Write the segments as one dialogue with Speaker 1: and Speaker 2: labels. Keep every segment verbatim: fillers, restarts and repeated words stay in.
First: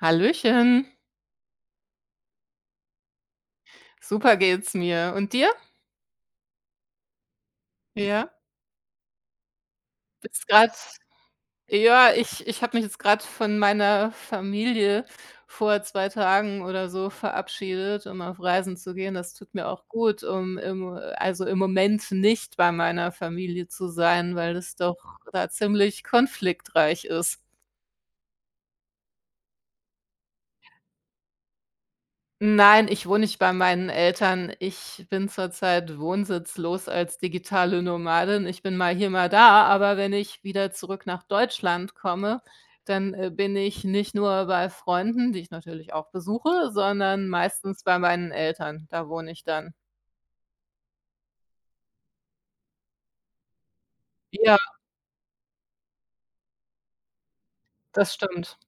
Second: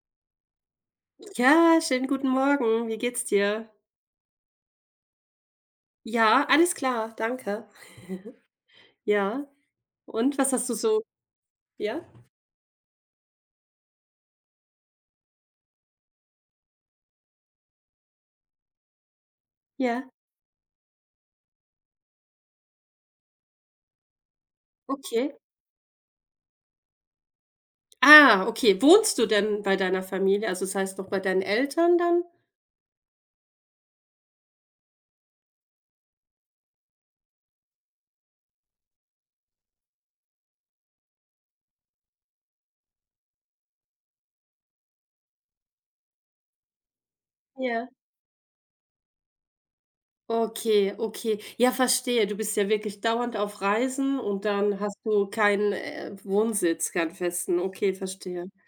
Speaker 1: Hallöchen.
Speaker 2: Ja, schönen guten Morgen. Wie geht's dir?
Speaker 1: Super geht's mir. Und dir?
Speaker 2: Ja, alles klar, danke.
Speaker 1: Ja,
Speaker 2: Ja, und
Speaker 1: bist
Speaker 2: was hast
Speaker 1: grad,
Speaker 2: du so? Ja?
Speaker 1: ja, ich ich habe mich jetzt grad von meiner Familie vor zwei Tagen oder so verabschiedet, um auf Reisen zu gehen. Das tut mir auch
Speaker 2: Ja,
Speaker 1: gut, um im also, im Moment nicht bei meiner Familie zu sein, weil es doch
Speaker 2: okay.
Speaker 1: da ziemlich konfliktreich ist.
Speaker 2: Ah, okay. Wohnst du denn bei deiner Familie? Also, das heißt, noch bei deinen Eltern dann?
Speaker 1: Nein, ich wohne nicht bei meinen Eltern. Ich bin zurzeit wohnsitzlos als digitale Nomadin. Ich bin mal hier, mal da, aber wenn ich wieder zurück nach Deutschland komme, dann, äh, bin ich nicht nur bei Freunden, die ich natürlich auch besuche, sondern meistens
Speaker 2: Ja.
Speaker 1: bei meinen Eltern. Da wohne ich dann.
Speaker 2: Okay, okay. Ja, verstehe. Du bist ja wirklich dauernd auf Reisen und
Speaker 1: Ja,
Speaker 2: dann hast du keinen, äh, Wohnsitz, keinen festen. Okay,
Speaker 1: das
Speaker 2: verstehe.
Speaker 1: stimmt.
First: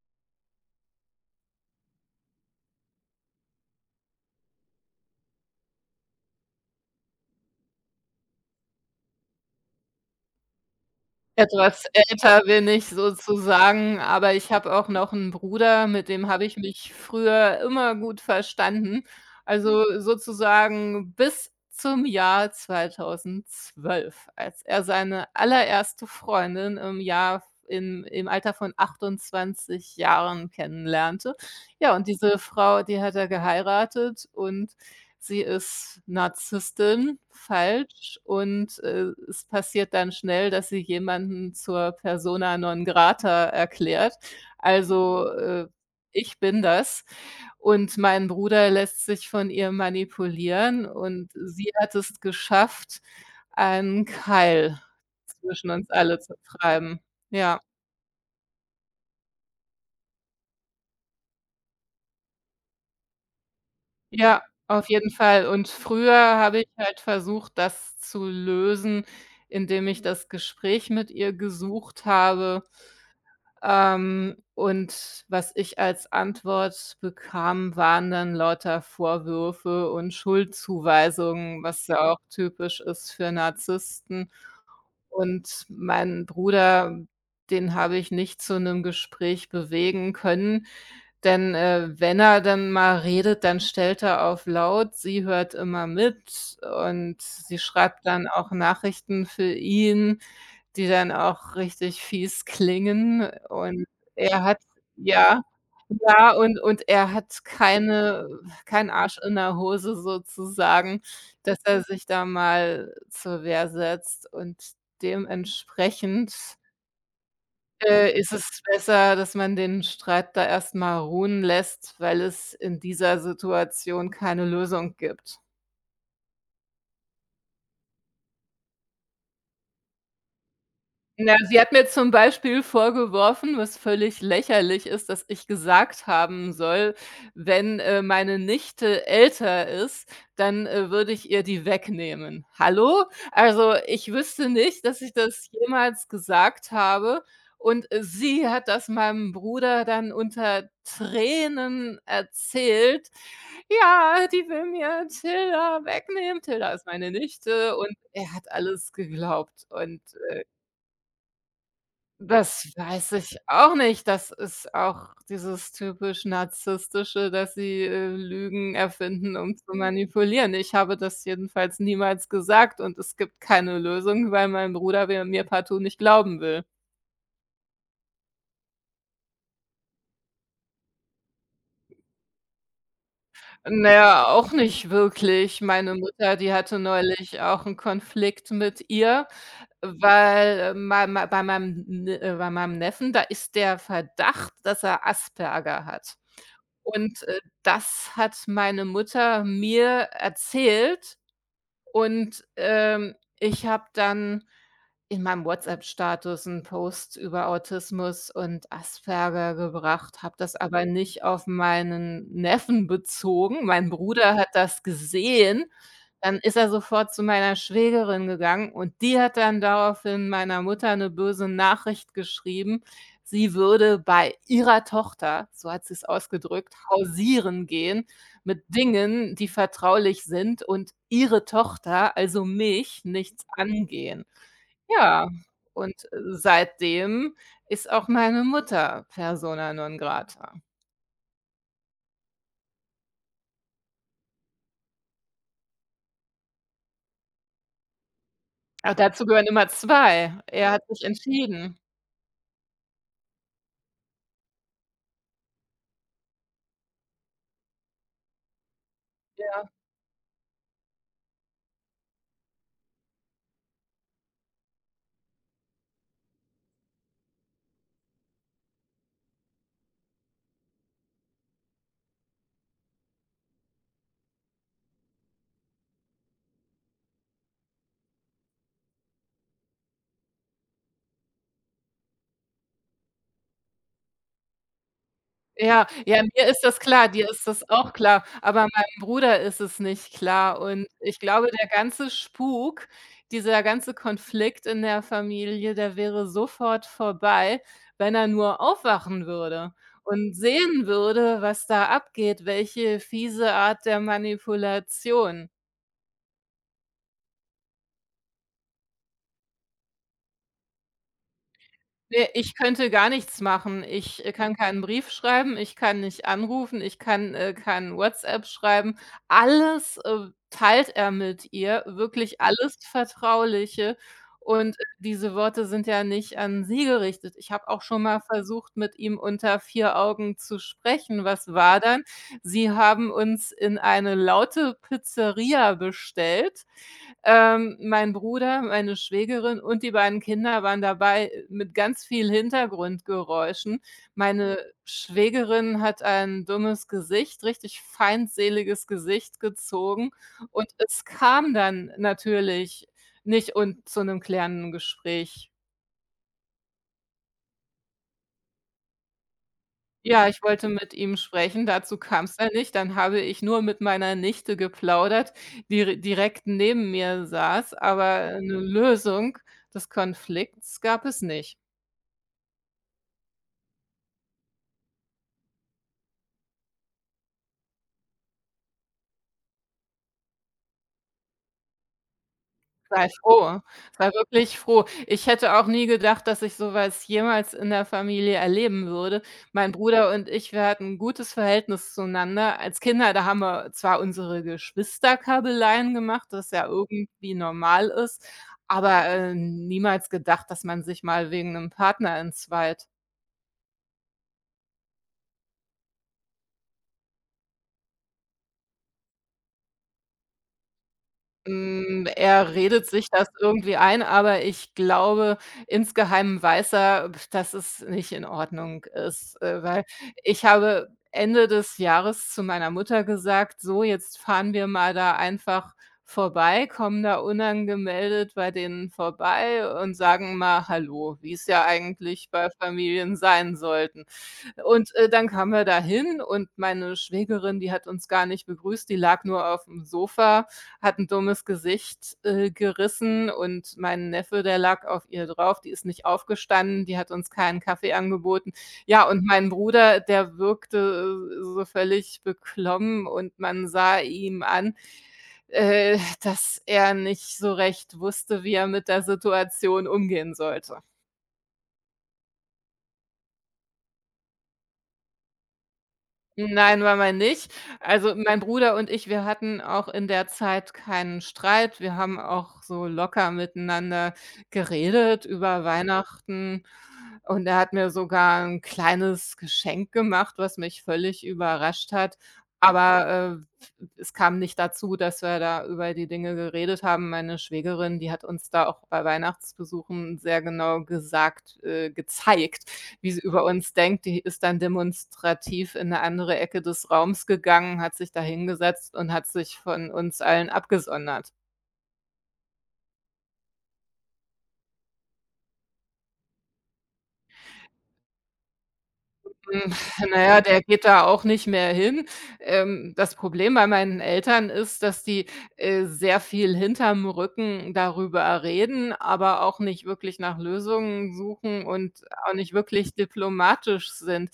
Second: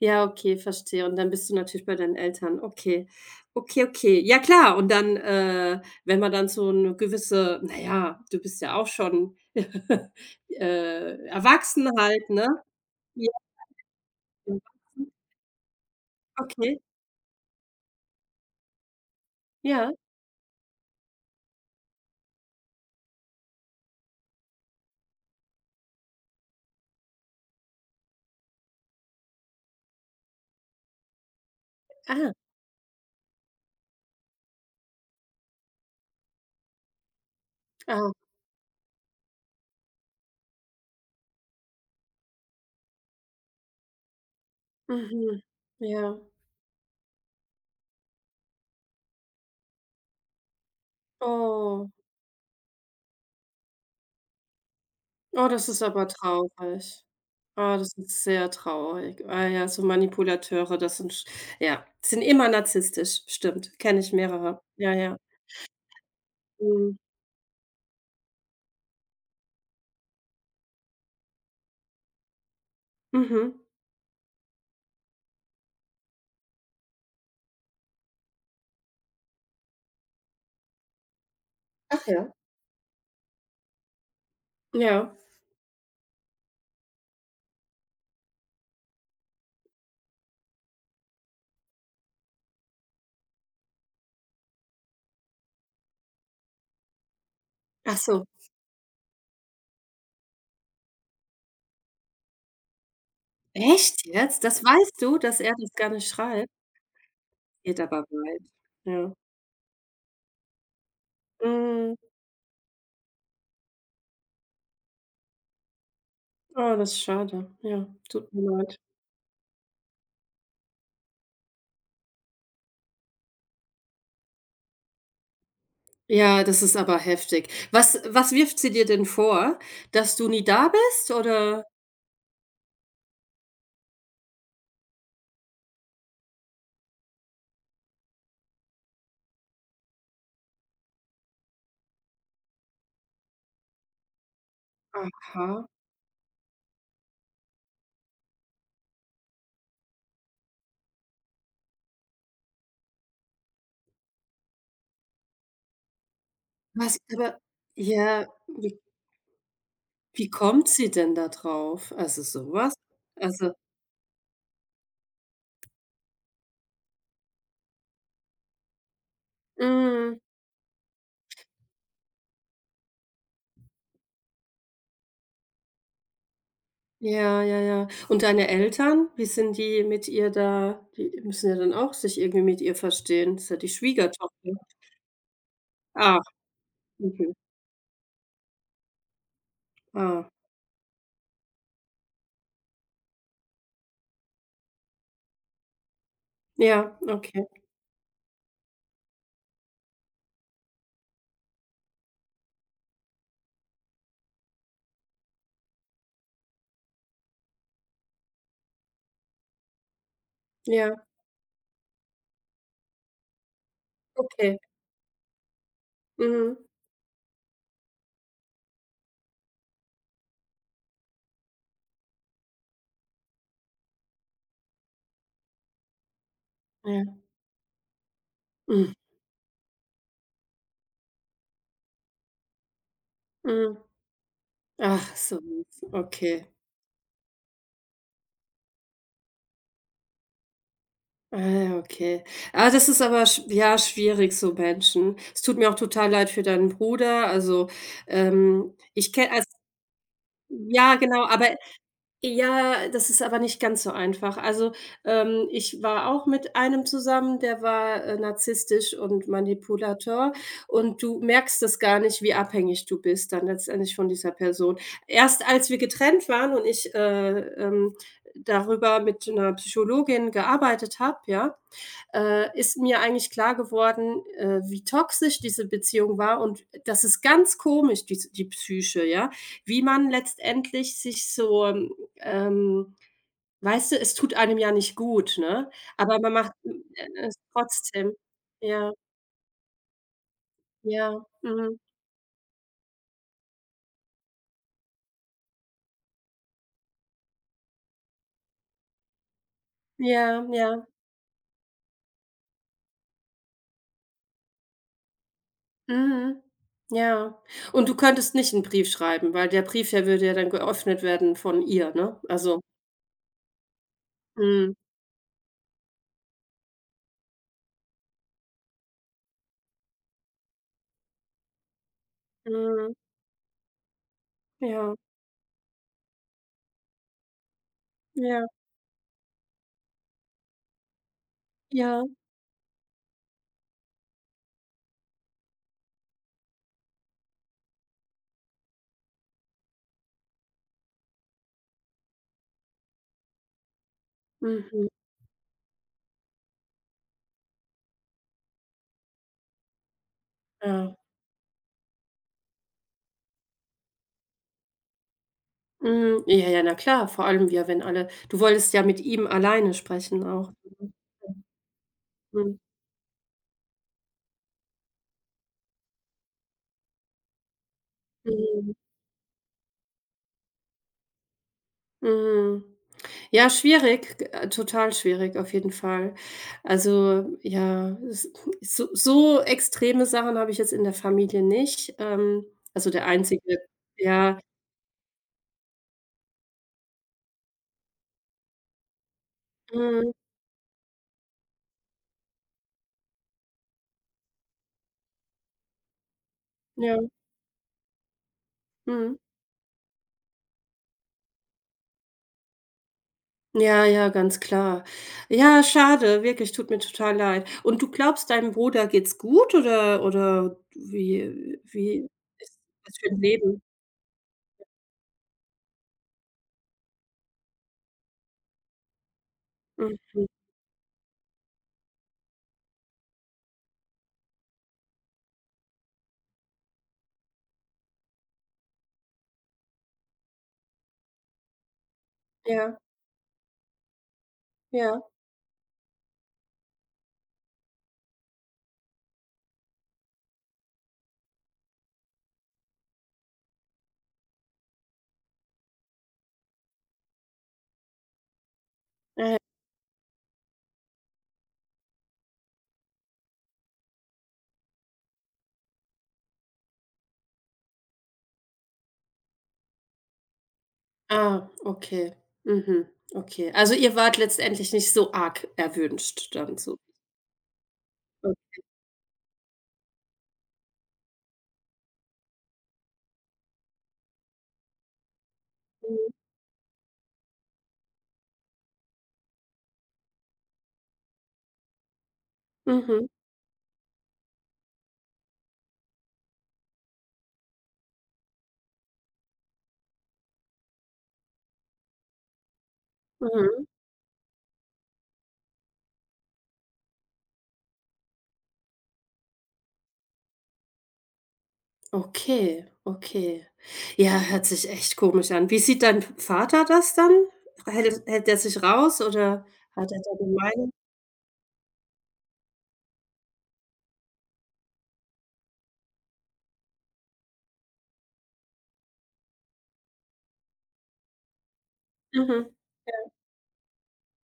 Speaker 2: Ja, okay, verstehe. Und dann bist du natürlich bei deinen Eltern. Okay. Okay, okay. Ja klar, und dann, äh, wenn man dann so eine gewisse, naja, du bist ja auch schon, äh,
Speaker 1: Etwas
Speaker 2: erwachsen halt,
Speaker 1: älter
Speaker 2: ne?
Speaker 1: bin ich
Speaker 2: Ja,
Speaker 1: sozusagen, aber ich habe auch
Speaker 2: erwachsen.
Speaker 1: noch 'n Bruder, mit dem habe ich
Speaker 2: Okay,
Speaker 1: mich früher immer gut verstanden.
Speaker 2: ja.
Speaker 1: Also, sozusagen bis zum Jahr zweitausendzwölf, als er seine allererste Freundin im Jahr im im Alter von achtundzwanzig Jahren kennenlernte. Ja, und
Speaker 2: Ah,
Speaker 1: diese Frau, die hat er geheiratet, und Sie ist Narzisstin,
Speaker 2: ah,
Speaker 1: falsch, und, äh, es passiert dann schnell, dass sie jemanden zur Persona non grata erklärt. Also,
Speaker 2: mhm.
Speaker 1: äh,
Speaker 2: Ja.
Speaker 1: ich bin das, und mein Bruder lässt sich von ihr manipulieren, und sie
Speaker 2: Oh.
Speaker 1: hat es geschafft, einen Keil
Speaker 2: Oh, das
Speaker 1: zwischen
Speaker 2: ist
Speaker 1: uns
Speaker 2: aber
Speaker 1: alle zu treiben.
Speaker 2: traurig.
Speaker 1: Ja.
Speaker 2: Ah, das ist sehr traurig. Ah ja, so Manipulateure, das sind sch ja, sind immer narzisstisch. Stimmt, kenne ich
Speaker 1: Ja,
Speaker 2: mehrere.
Speaker 1: auf
Speaker 2: Ja,
Speaker 1: jeden
Speaker 2: ja.
Speaker 1: Fall. Und früher habe ich
Speaker 2: Mhm.
Speaker 1: halt versucht, das zu lösen, indem ich das Gespräch mit ihr gesucht habe.
Speaker 2: Mhm.
Speaker 1: Ähm, und was ich als Antwort bekam, waren dann lauter Vorwürfe und Schuldzuweisungen, was ja
Speaker 2: Ach
Speaker 1: auch
Speaker 2: ja,
Speaker 1: typisch ist für Narzissten.
Speaker 2: ja.
Speaker 1: Und meinen Bruder, den habe ich nicht zu 'nem Gespräch bewegen können, denn, äh, wenn er dann mal redet, dann stellt er auf laut. Sie hört immer mit, und sie
Speaker 2: Ach
Speaker 1: schreibt
Speaker 2: so.
Speaker 1: dann auch Nachrichten für ihn, die dann auch richtig fies klingen, und
Speaker 2: Echt
Speaker 1: er
Speaker 2: jetzt?
Speaker 1: hat,
Speaker 2: Das weißt du, dass
Speaker 1: ja?
Speaker 2: er das gar nicht
Speaker 1: Ja,
Speaker 2: schreibt?
Speaker 1: und und er hat
Speaker 2: Geht aber
Speaker 1: keine
Speaker 2: bald.
Speaker 1: keinen
Speaker 2: Ja.
Speaker 1: Arsch in der Hose sozusagen, dass er
Speaker 2: Mhm.
Speaker 1: sich da mal zur Wehr setzt, und dementsprechend,
Speaker 2: Oh, das ist schade. Ja,
Speaker 1: äh, ist
Speaker 2: tut mir
Speaker 1: es
Speaker 2: leid.
Speaker 1: besser, dass man den Streit da erst mal ruhen lässt, weil es in dieser Situation keine Lösung gibt.
Speaker 2: Ja, das ist aber heftig. Was was wirft sie dir denn vor? Dass du nie da bist,
Speaker 1: Na, sie
Speaker 2: oder?
Speaker 1: hat mir zum Beispiel vorgeworfen, was völlig lächerlich ist, dass ich gesagt haben soll, wenn, äh, meine Nichte älter ist, dann, äh, würde ich ihr die wegnehmen. Hallo? Also, ich wüsste nicht, dass ich das
Speaker 2: Aha.
Speaker 1: jemals gesagt habe, und, äh, sie hat das meinem Bruder dann unter Tränen erzählt: „Ja, die will mir Tilda wegnehmen." Tilda ist
Speaker 2: Was
Speaker 1: meine
Speaker 2: aber
Speaker 1: Nichte, und
Speaker 2: ja,
Speaker 1: er hat
Speaker 2: wie
Speaker 1: alles geglaubt. Und
Speaker 2: wie kommt sie denn da drauf? Also, so
Speaker 1: das
Speaker 2: was?
Speaker 1: weiß ich
Speaker 2: Also,
Speaker 1: auch nicht. Das ist auch dieses typisch Narzisstische, dass sie, äh, Lügen erfinden, um zu
Speaker 2: mhm.
Speaker 1: manipulieren. Ich habe das jedenfalls niemals gesagt, und es gibt keine Lösung, weil mein Bruder wir mir partout nicht glauben will.
Speaker 2: Ja, ja, ja. Und deine Eltern, wie sind die mit ihr da, die müssen ja dann auch sich irgendwie mit ihr verstehen. Das ist ja die
Speaker 1: Na ja,
Speaker 2: Schwiegertochter.
Speaker 1: auch nicht wirklich. Meine
Speaker 2: Ah,
Speaker 1: Mutter, die hatte
Speaker 2: mhm,
Speaker 1: neulich auch einen Konflikt mit ihr.
Speaker 2: ah.
Speaker 1: Weil, äh, mei mei bei meinem N äh, bei meinem Neffen da ist der Verdacht dass er Asperger hat.
Speaker 2: Ja,
Speaker 1: Und, äh,
Speaker 2: okay.
Speaker 1: das hat meine Mutter mir erzählt, und, ähm, ich habe dann in meinem WhatsApp-Status einen Post über Autismus und Asperger gebracht, habe das aber
Speaker 2: Ja,
Speaker 1: nicht auf meinen Neffen bezogen. Mein Bruder hat
Speaker 2: okay.
Speaker 1: das gesehen, dann ist
Speaker 2: Mhm.
Speaker 1: er sofort zu meiner Schwägerin gegangen, und die hat dann daraufhin meiner Mutter eine böse Nachricht geschrieben, sie würde bei ihrer Tochter, so hat sie es ausgedrückt,
Speaker 2: Ja.
Speaker 1: hausieren gehen mit
Speaker 2: Mhm,
Speaker 1: Dingen, die vertraulich sind und ihre Tochter, also mich, nichts
Speaker 2: mhm.
Speaker 1: angehen.
Speaker 2: Ach
Speaker 1: Ja,
Speaker 2: so,
Speaker 1: und äh,
Speaker 2: okay.
Speaker 1: seitdem ist auch meine Mutter persona non grata.
Speaker 2: Ah ja, okay. Ah, das ist aber sch ja, schwierig, so Menschen. Es tut mir auch total leid für deinen Bruder. Also, ähm,
Speaker 1: Aber
Speaker 2: ich
Speaker 1: dazu
Speaker 2: kenne
Speaker 1: gehören
Speaker 2: als
Speaker 1: immer zwei. Er hat
Speaker 2: ja,
Speaker 1: sich
Speaker 2: genau, aber
Speaker 1: entschieden.
Speaker 2: ja, das ist aber nicht ganz so einfach. Also, ähm, ich war auch mit einem zusammen, der war, äh, narzisstisch und
Speaker 1: Ja.
Speaker 2: Manipulator, und du merkst das gar nicht, wie abhängig du bist dann letztendlich von dieser Person. Erst als wir getrennt waren und ich, äh, ähm, darüber mit einer Psychologin gearbeitet habe, ja, äh, ist mir eigentlich klar geworden, äh, wie toxisch diese Beziehung war, und das ist ganz komisch, dies die Psyche, ja? Wie man letztendlich sich so, ähm ähm, weißt du, es tut einem ja nicht gut, ne?
Speaker 1: Ja,
Speaker 2: Aber
Speaker 1: ja,
Speaker 2: man
Speaker 1: mir
Speaker 2: macht
Speaker 1: ist das klar,
Speaker 2: äh,
Speaker 1: dir
Speaker 2: es
Speaker 1: ist das auch
Speaker 2: trotzdem.
Speaker 1: klar, aber
Speaker 2: Ja,
Speaker 1: meinem Bruder ist es nicht klar, und
Speaker 2: ja,
Speaker 1: ich glaube, der
Speaker 2: mhm.
Speaker 1: ganze Spuk, dieser ganze Konflikt in der Familie, der wäre sofort vorbei, wenn er nur aufwachen würde und
Speaker 2: Ja,
Speaker 1: sehen
Speaker 2: ja,
Speaker 1: würde, was da abgeht, welche fiese Art der Manipulation.
Speaker 2: mhm. Ja. Und du könntest nicht einen Brief schreiben, weil der Brief, der würde ja dann geöffnet werden von ihr, ne?
Speaker 1: Ne, ich
Speaker 2: Also,
Speaker 1: könnte gar nichts machen. Ich, äh, kann
Speaker 2: mhm,
Speaker 1: keinen Brief schreiben, ich kann nicht anrufen, ich kann, äh, kein WhatsApp schreiben. Alles, äh, teilt er mit ihr, wirklich alles
Speaker 2: mhm.
Speaker 1: Vertrauliche. Und, äh,
Speaker 2: Ja,
Speaker 1: diese Worte sind ja nicht an sie gerichtet. Ich habe auch schon mal
Speaker 2: ja,
Speaker 1: versucht, mit ihm unter vier Augen zu sprechen. Was war
Speaker 2: ja,
Speaker 1: dann? Sie haben uns in eine laute Pizzeria bestellt. Ähm, mein Bruder, meine Schwägerin und die beiden Kinder waren dabei, äh, mit ganz viel Hintergrundgeräuschen. Meine
Speaker 2: mhm.
Speaker 1: Schwägerin hat ein dummes Gesicht, richtig feindseliges Gesicht gezogen, und
Speaker 2: Ja.
Speaker 1: es kam dann natürlich nicht und zu 'nem klärenden Gespräch.
Speaker 2: Mhm. Ja, ja, na klar, vor allem, ja, wenn alle du wolltest ja mit ihm alleine sprechen
Speaker 1: Ja, ich
Speaker 2: auch.
Speaker 1: wollte
Speaker 2: Mhm.
Speaker 1: mit ihm sprechen, dazu kam's dann nicht. Dann habe ich nur mit meiner Nichte geplaudert, die r direkt neben mir saß, aber eine
Speaker 2: Mhm.
Speaker 1: Lösung des Konflikts gab es nicht.
Speaker 2: Mhm. Ja, schwierig, g äh, total schwierig auf jeden Fall. Also, ja, es so so extreme Sachen habe ich jetzt in der Familie nicht. Ähm, also, der
Speaker 1: Sei
Speaker 2: einzige
Speaker 1: froh, sei
Speaker 2: ja,
Speaker 1: wirklich froh. Ich hätte auch nie gedacht, dass ich so was jemals in der Familie erleben würde. Mein Bruder
Speaker 2: mhm,
Speaker 1: und ich, wir hatten 'n gutes Verhältnis zueinander. Als Kinder, da haben wir zwar unsere Geschwisterkabeleien gemacht, was ja
Speaker 2: ja,
Speaker 1: irgendwie normal ist, aber,
Speaker 2: mhm.
Speaker 1: äh, niemals gedacht, dass man sich mal wegen 'nem Partner entzweit.
Speaker 2: Ja, ja, ganz klar. Ja, schade, wirklich, tut mir total leid. Und du glaubst, deinem Bruder geht's gut, oder oder wie wie
Speaker 1: Hm, er
Speaker 2: ist
Speaker 1: redet
Speaker 2: das
Speaker 1: sich
Speaker 2: für 'n
Speaker 1: das
Speaker 2: Leben?
Speaker 1: irgendwie ein, aber ich glaube, insgeheim weiß er, dass es nicht in Ordnung ist, äh, weil
Speaker 2: Mhm.
Speaker 1: ich habe Ende des Jahres zu meiner Mutter gesagt: „So, jetzt fahren wir mal da einfach vorbei, kommen da unangemeldet bei denen vorbei und sagen mal hallo", wie's ja eigentlich bei
Speaker 2: Ja,
Speaker 1: Familien sein sollten. Und,
Speaker 2: ja,
Speaker 1: äh, dann kamen wir da hin, und meine Schwägerin, die hat uns gar nicht begrüßt, die lag nur aufm Sofa, hat ein dummes Gesicht, äh, gerissen, und mein Neffe, der lag auf ihr drauf. Die ist nicht aufgestanden, die hat uns keinen Kaffee angeboten. Ja, und
Speaker 2: ja, ja.
Speaker 1: mein Bruder, der wirkte, äh, so völlig beklommen, und man sah ihm an, äh,, dass er nicht so recht wusste, wie er mit der Situation umgehen sollte.
Speaker 2: Ah, okay. Mhm, okay. Also, ihr wart letztendlich nicht so arg erwünscht dann, so.
Speaker 1: Nein, war wir nicht. Also, mein Bruder und ich, wir hatten auch in der Zeit keinen Streit. Wir haben auch so locker miteinander geredet über
Speaker 2: Mhm,
Speaker 1: Weihnachten, und er hat mir sogar ein kleines Geschenk gemacht, was mich völlig überrascht hat.
Speaker 2: mhm,
Speaker 1: Aber, äh, es kam nicht dazu, dass wir da über die Dinge geredet haben. Meine Schwägerin, die hat uns da auch bei Weihnachtsbesuchen sehr genau gesagt äh, gezeigt, wie sie über
Speaker 2: mhm.
Speaker 1: uns denkt. Die ist dann demonstrativ in eine andere Ecke des Raums gegangen, hat sich da hingesetzt und hat sich von uns allen abgesondert.
Speaker 2: Okay, okay. Ja, hört sich echt komisch an. Wie sieht dein Vater das dann? Hält hält der sich raus, oder
Speaker 1: Hm,
Speaker 2: hat er da
Speaker 1: na ja, der
Speaker 2: gemeint?
Speaker 1: geht da auch nicht mehr hin. Ähm, das Problem bei meinen Eltern ist, dass die, äh, sehr viel hinterm Rücken darüber reden, aber auch nicht wirklich nach Lösungen suchen und auch nicht
Speaker 2: Mhm.
Speaker 1: wirklich
Speaker 2: Ja.
Speaker 1: diplomatisch sind.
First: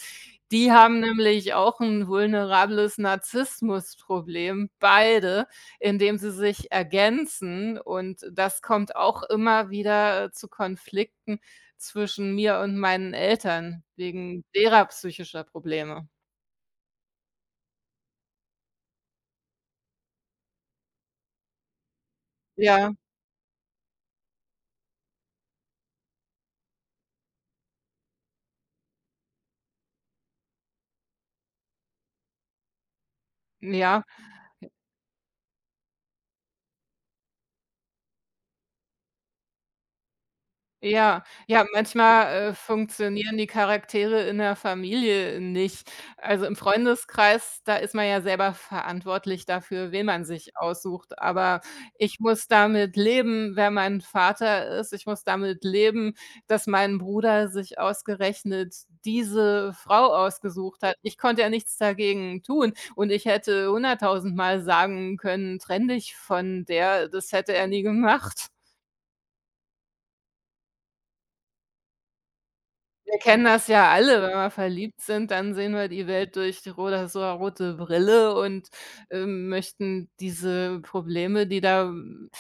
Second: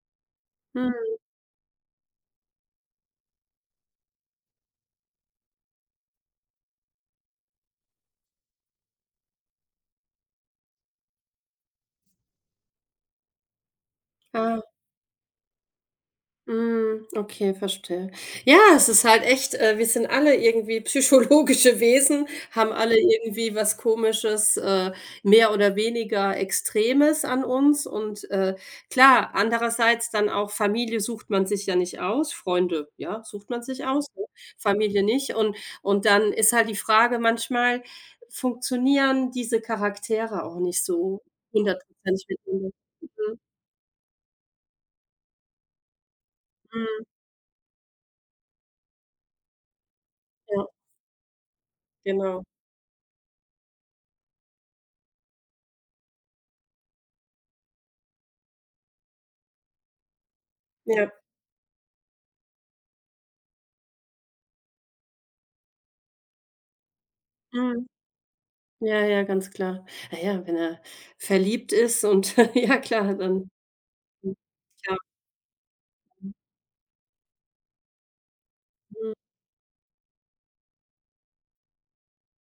Speaker 1: Die haben
Speaker 2: Mhm.
Speaker 1: nämlich auch 'n vulnerables Narzissmusproblem, beide, indem sie sich ergänzen, und das kommt auch immer wieder zu Konflikten zwischen mir und meinen Eltern wegen
Speaker 2: Ah,
Speaker 1: derer psychischer Probleme.
Speaker 2: mhm. Okay, verstehe. Ja, es ist halt echt, äh, wir sind alle irgendwie psychologische Wesen, haben
Speaker 1: Ja,
Speaker 2: alle irgendwie was Komisches, äh, mehr oder weniger Extremes an uns, und, äh, klar, andererseits dann auch, Familie sucht man sich ja nicht aus, Freunde, ja, sucht man sich
Speaker 1: ja.
Speaker 2: aus, ne? Familie nicht, und und dann ist halt die Frage, manchmal funktionieren diese Charaktere auch nicht
Speaker 1: Ja,
Speaker 2: so
Speaker 1: ja,
Speaker 2: hundertprozentig
Speaker 1: manchmal, äh,
Speaker 2: miteinander.
Speaker 1: funktionieren
Speaker 2: Mhm,
Speaker 1: die Charaktere in der Familie nicht. Also, im
Speaker 2: mhm.
Speaker 1: Freundeskreis, da ist man ja selber verantwortlich dafür, wen man sich
Speaker 2: Ja,
Speaker 1: aussucht. Aber ich
Speaker 2: genau.
Speaker 1: muss damit leben, wer mein Vater ist. Ich muss damit leben, dass mein Bruder sich ausgerechnet diese Frau ausgesucht hat.
Speaker 2: Ja.
Speaker 1: Ich konnte ja nichts dagegen tun, und ich hätte hunderttausendmal sagen können: „Trenn dich von der." Das hätte er nie
Speaker 2: Mhm.
Speaker 1: gemacht.
Speaker 2: Ja, ja, ganz klar. Na ja, wenn er verliebt ist und ja klar,
Speaker 1: Wir kennen
Speaker 2: dann,
Speaker 1: das ja alle, wenn
Speaker 2: hm,
Speaker 1: wir
Speaker 2: klar,
Speaker 1: verliebt sind, dann sehen wir die Welt durch die rosa so eine rote Brille und,
Speaker 2: mhm,
Speaker 1: ähm, möchten diese Probleme, die da ähm,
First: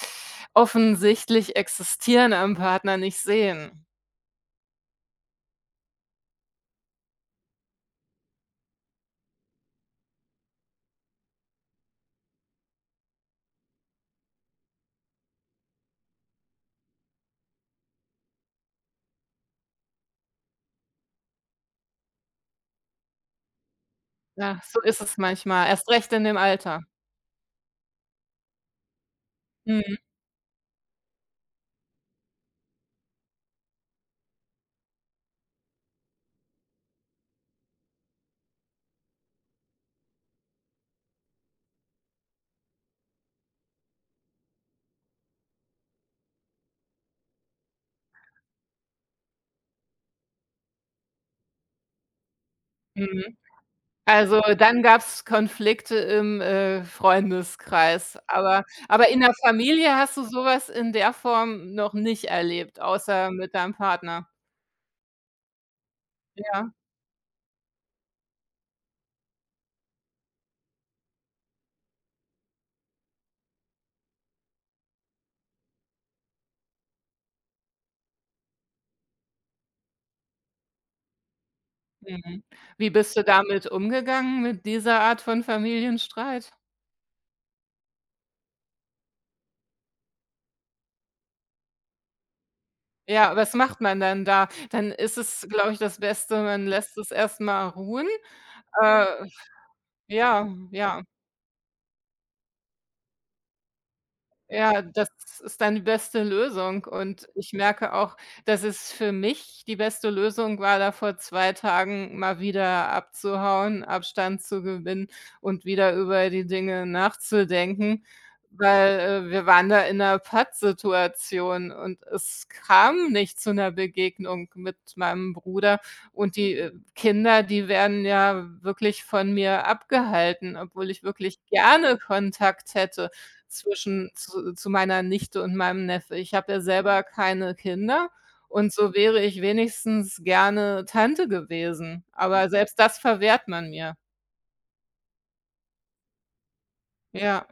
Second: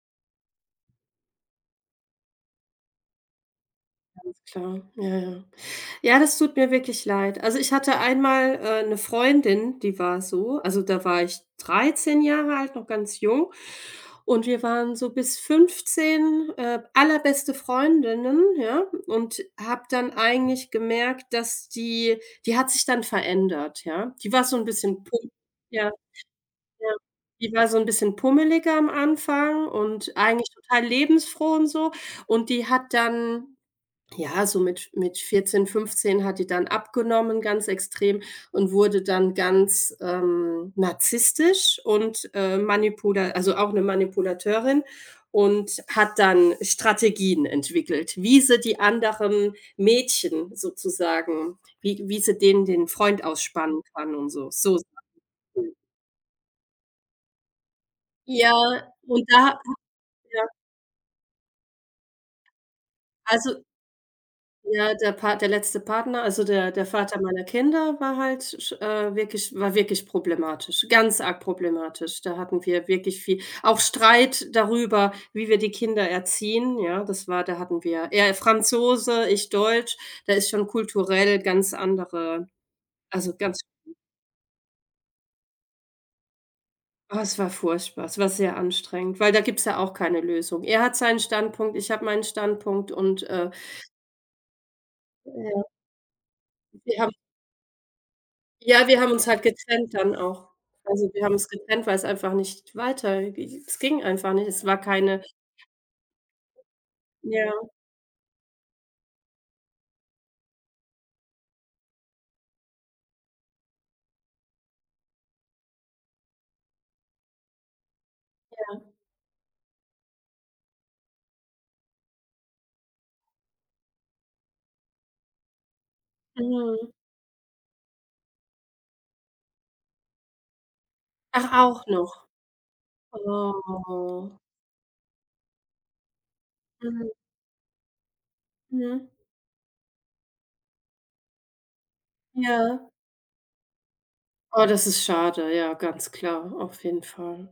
Speaker 1: offensichtlich existieren am Partner, nicht sehen.
Speaker 2: klar, ja, ja. Ja, das tut mir wirklich leid. Also, ich hatte einmal, äh, 'ne Freundin, die war so, also, da war ich dreizehn Jahre alt, noch ganz jung, und wir waren so bis fünfzehn, äh, allerbeste Freundinnen, ja? Und habe dann eigentlich gemerkt, dass die die hat sich dann verändert, ja? Die war so
Speaker 1: Ja,
Speaker 2: ein
Speaker 1: so ist
Speaker 2: bisschen
Speaker 1: es
Speaker 2: pum
Speaker 1: manchmal, erst
Speaker 2: ja,
Speaker 1: recht in dem Alter.
Speaker 2: ja. Die war so ein bisschen pummeliger am Anfang
Speaker 1: Mhm,
Speaker 2: und eigentlich total lebensfroh und so, und die hat dann, ja, so mit mit vierzehn, fünfzehn hat die dann abgenommen, ganz extrem, und wurde dann ganz, ähm, narzisstisch und, äh, manipula also auch eine Manipulateurin, und hat dann Strategien entwickelt, wie sie die anderen Mädchen sozusagen, wie wie sie denen den Freund
Speaker 1: mhm.
Speaker 2: ausspannen kann, und
Speaker 1: Also,
Speaker 2: so. So
Speaker 1: dann gab es Konflikte im, äh, Freundeskreis,
Speaker 2: ja,
Speaker 1: aber aber in
Speaker 2: und
Speaker 1: der
Speaker 2: da,
Speaker 1: Familie hast du
Speaker 2: ja,
Speaker 1: sowas in der Form noch nicht erlebt, außer mit
Speaker 2: also,
Speaker 1: deinem Partner.
Speaker 2: ja, der Part der letzte Partner, also der
Speaker 1: Ja.
Speaker 2: der Vater meiner Kinder war halt sch äh, wirklich, war wirklich problematisch, ganz arg problematisch. Da hatten wir wirklich viel auch Streit darüber, wie wir die Kinder erziehen, ja, das war da hatten wir, er Franzose, ich Deutsch, da ist schon kulturell ganz
Speaker 1: Mhm.
Speaker 2: andere,
Speaker 1: Wie bist du
Speaker 2: also ganz,
Speaker 1: damit umgegangen mit dieser Art von Familienstreit?
Speaker 2: oh, es war furchtbar, es war sehr anstrengend, weil da gibt's ja auch keine Lösung. Er hat seinen Standpunkt, ich habe meinen Standpunkt, und,
Speaker 1: Ja,
Speaker 2: äh,
Speaker 1: was macht man dann da? Dann ist es,
Speaker 2: ja,
Speaker 1: glaube ich, das Beste, man lässt
Speaker 2: wir
Speaker 1: es erst mal ruhen.
Speaker 2: Ja, wir
Speaker 1: Äh,
Speaker 2: haben uns halt getrennt dann
Speaker 1: ja,
Speaker 2: auch.
Speaker 1: ja.
Speaker 2: Also, wir haben uns getrennt, weil's einfach nicht weiter g es ging einfach nicht. Es war
Speaker 1: Ja, das
Speaker 2: keine,
Speaker 1: ist dann die beste Lösung, und
Speaker 2: ja,
Speaker 1: ich merke auch, dass es für mich die beste Lösung war, da vor zwei Tagen mal wieder abzuhauen, Abstand zu gewinnen und wieder über die Dinge nachzudenken, weil, äh, wir waren da in 'ner Pattsituation, und es kam nicht zu einer Begegnung mit meinem Bruder, und die, äh,
Speaker 2: mhm.
Speaker 1: Kinder, die werden ja wirklich von mir abgehalten, obwohl ich wirklich
Speaker 2: Ach, auch
Speaker 1: gerne
Speaker 2: noch.
Speaker 1: Kontakt hätte zwischen
Speaker 2: Oh.
Speaker 1: zu zu meiner Nichte und meinem Neffe. Ich habe ja selber
Speaker 2: Mhm,
Speaker 1: keine Kinder, und so
Speaker 2: mhm.
Speaker 1: wäre ich wenigstens gerne Tante gewesen, aber selbst
Speaker 2: Ja.
Speaker 1: das verwehrt man mir.
Speaker 2: Oh, das ist schade, ja, ganz klar, auf jeden
Speaker 1: Ja.
Speaker 2: Fall.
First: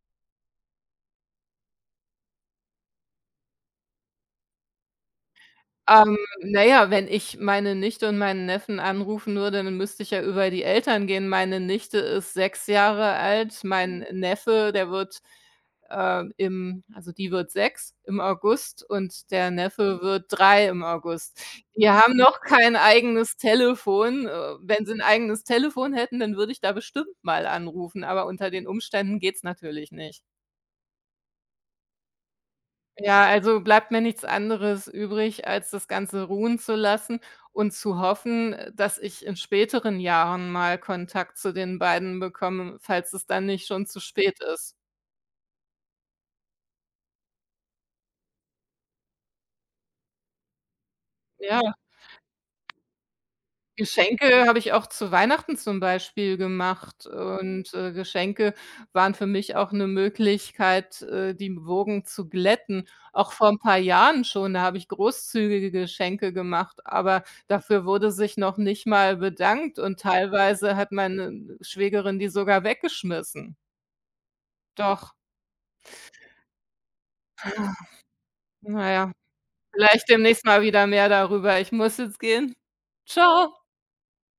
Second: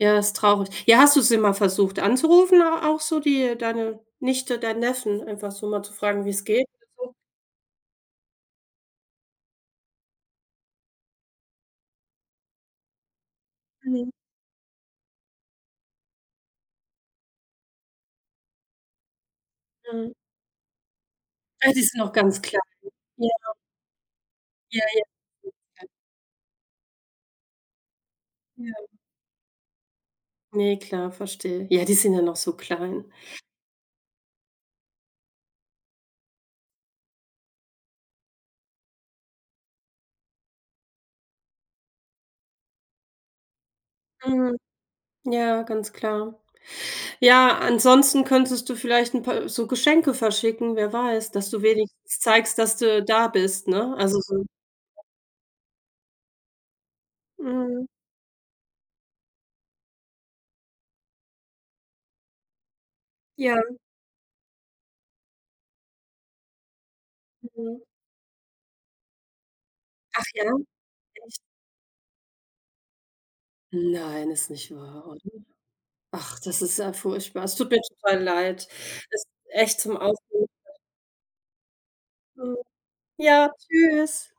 Speaker 2: Ja, ist traurig. Ja, hast du sie mal versucht anzurufen, a auch so, die deine Nichte, deinen Neffen, einfach so mal zu
Speaker 1: Ähm,
Speaker 2: fragen, wie's
Speaker 1: na
Speaker 2: geht oder
Speaker 1: ja, wenn
Speaker 2: so?
Speaker 1: ich meine Nichte und meinen Neffen anrufen würde, dann müsste ich ja über die Eltern gehen. Meine Nichte ist sechs Jahre alt, mein
Speaker 2: Mhm,
Speaker 1: Mhm. Neffe, der wird, äh, im also die wird sechs im August, und der Neffe
Speaker 2: mhm.
Speaker 1: wird drei im August.
Speaker 2: Ah, die
Speaker 1: Die
Speaker 2: sind noch
Speaker 1: haben noch
Speaker 2: ganz klein.
Speaker 1: kein
Speaker 2: Ja,
Speaker 1: eigenes Telefon. Äh, wenn sie ein
Speaker 2: ja,
Speaker 1: eigenes Telefon hätten, dann würde ich da bestimmt mal anrufen, aber unter den
Speaker 2: ja.
Speaker 1: Umständen geht's natürlich nicht.
Speaker 2: Ne, klar, verstehe. Ja, die sind ja noch so klein.
Speaker 1: Ja, also bleibt mir nichts anderes übrig, als das Ganze ruhen zu lassen und zu hoffen, äh, dass ich in späteren Jahren mal Kontakt zu den beiden bekomme, falls es dann nicht schon zu spät
Speaker 2: Mhm.
Speaker 1: ist.
Speaker 2: Ja, ganz klar. Ja, ansonsten könntest du vielleicht 'n paar so Geschenke verschicken, wer weiß, dass
Speaker 1: Ja.
Speaker 2: du wenigstens zeigst, dass du da bist, ne? Also, so,
Speaker 1: Geschenke habe ich auch zu Weihnachten zum Beispiel gemacht, und,
Speaker 2: mhm,
Speaker 1: äh, Geschenke waren für mich auch 'ne Möglichkeit, äh,, die Wogen zu glätten. Auch vor
Speaker 2: ja,
Speaker 1: 'n paar Jahren schon, da habe ich großzügige Geschenke gemacht, aber
Speaker 2: mhm.
Speaker 1: dafür wurde sich noch nicht mal bedankt, und
Speaker 2: Ach ja,
Speaker 1: teilweise hat meine
Speaker 2: echt?
Speaker 1: Schwägerin die sogar weggeschmissen.
Speaker 2: Nein, ist nicht wahr,
Speaker 1: Doch.
Speaker 2: oder? Ach, das ist ja furchtbar. Es tut mir total leid.
Speaker 1: Na ja,
Speaker 2: Es ist echt zum
Speaker 1: vielleicht demnächst
Speaker 2: Aufregen.
Speaker 1: mal wieder mehr darüber. Ich muss jetzt gehen.
Speaker 2: Mhm. Ja,
Speaker 1: Tschau.
Speaker 2: tschüss.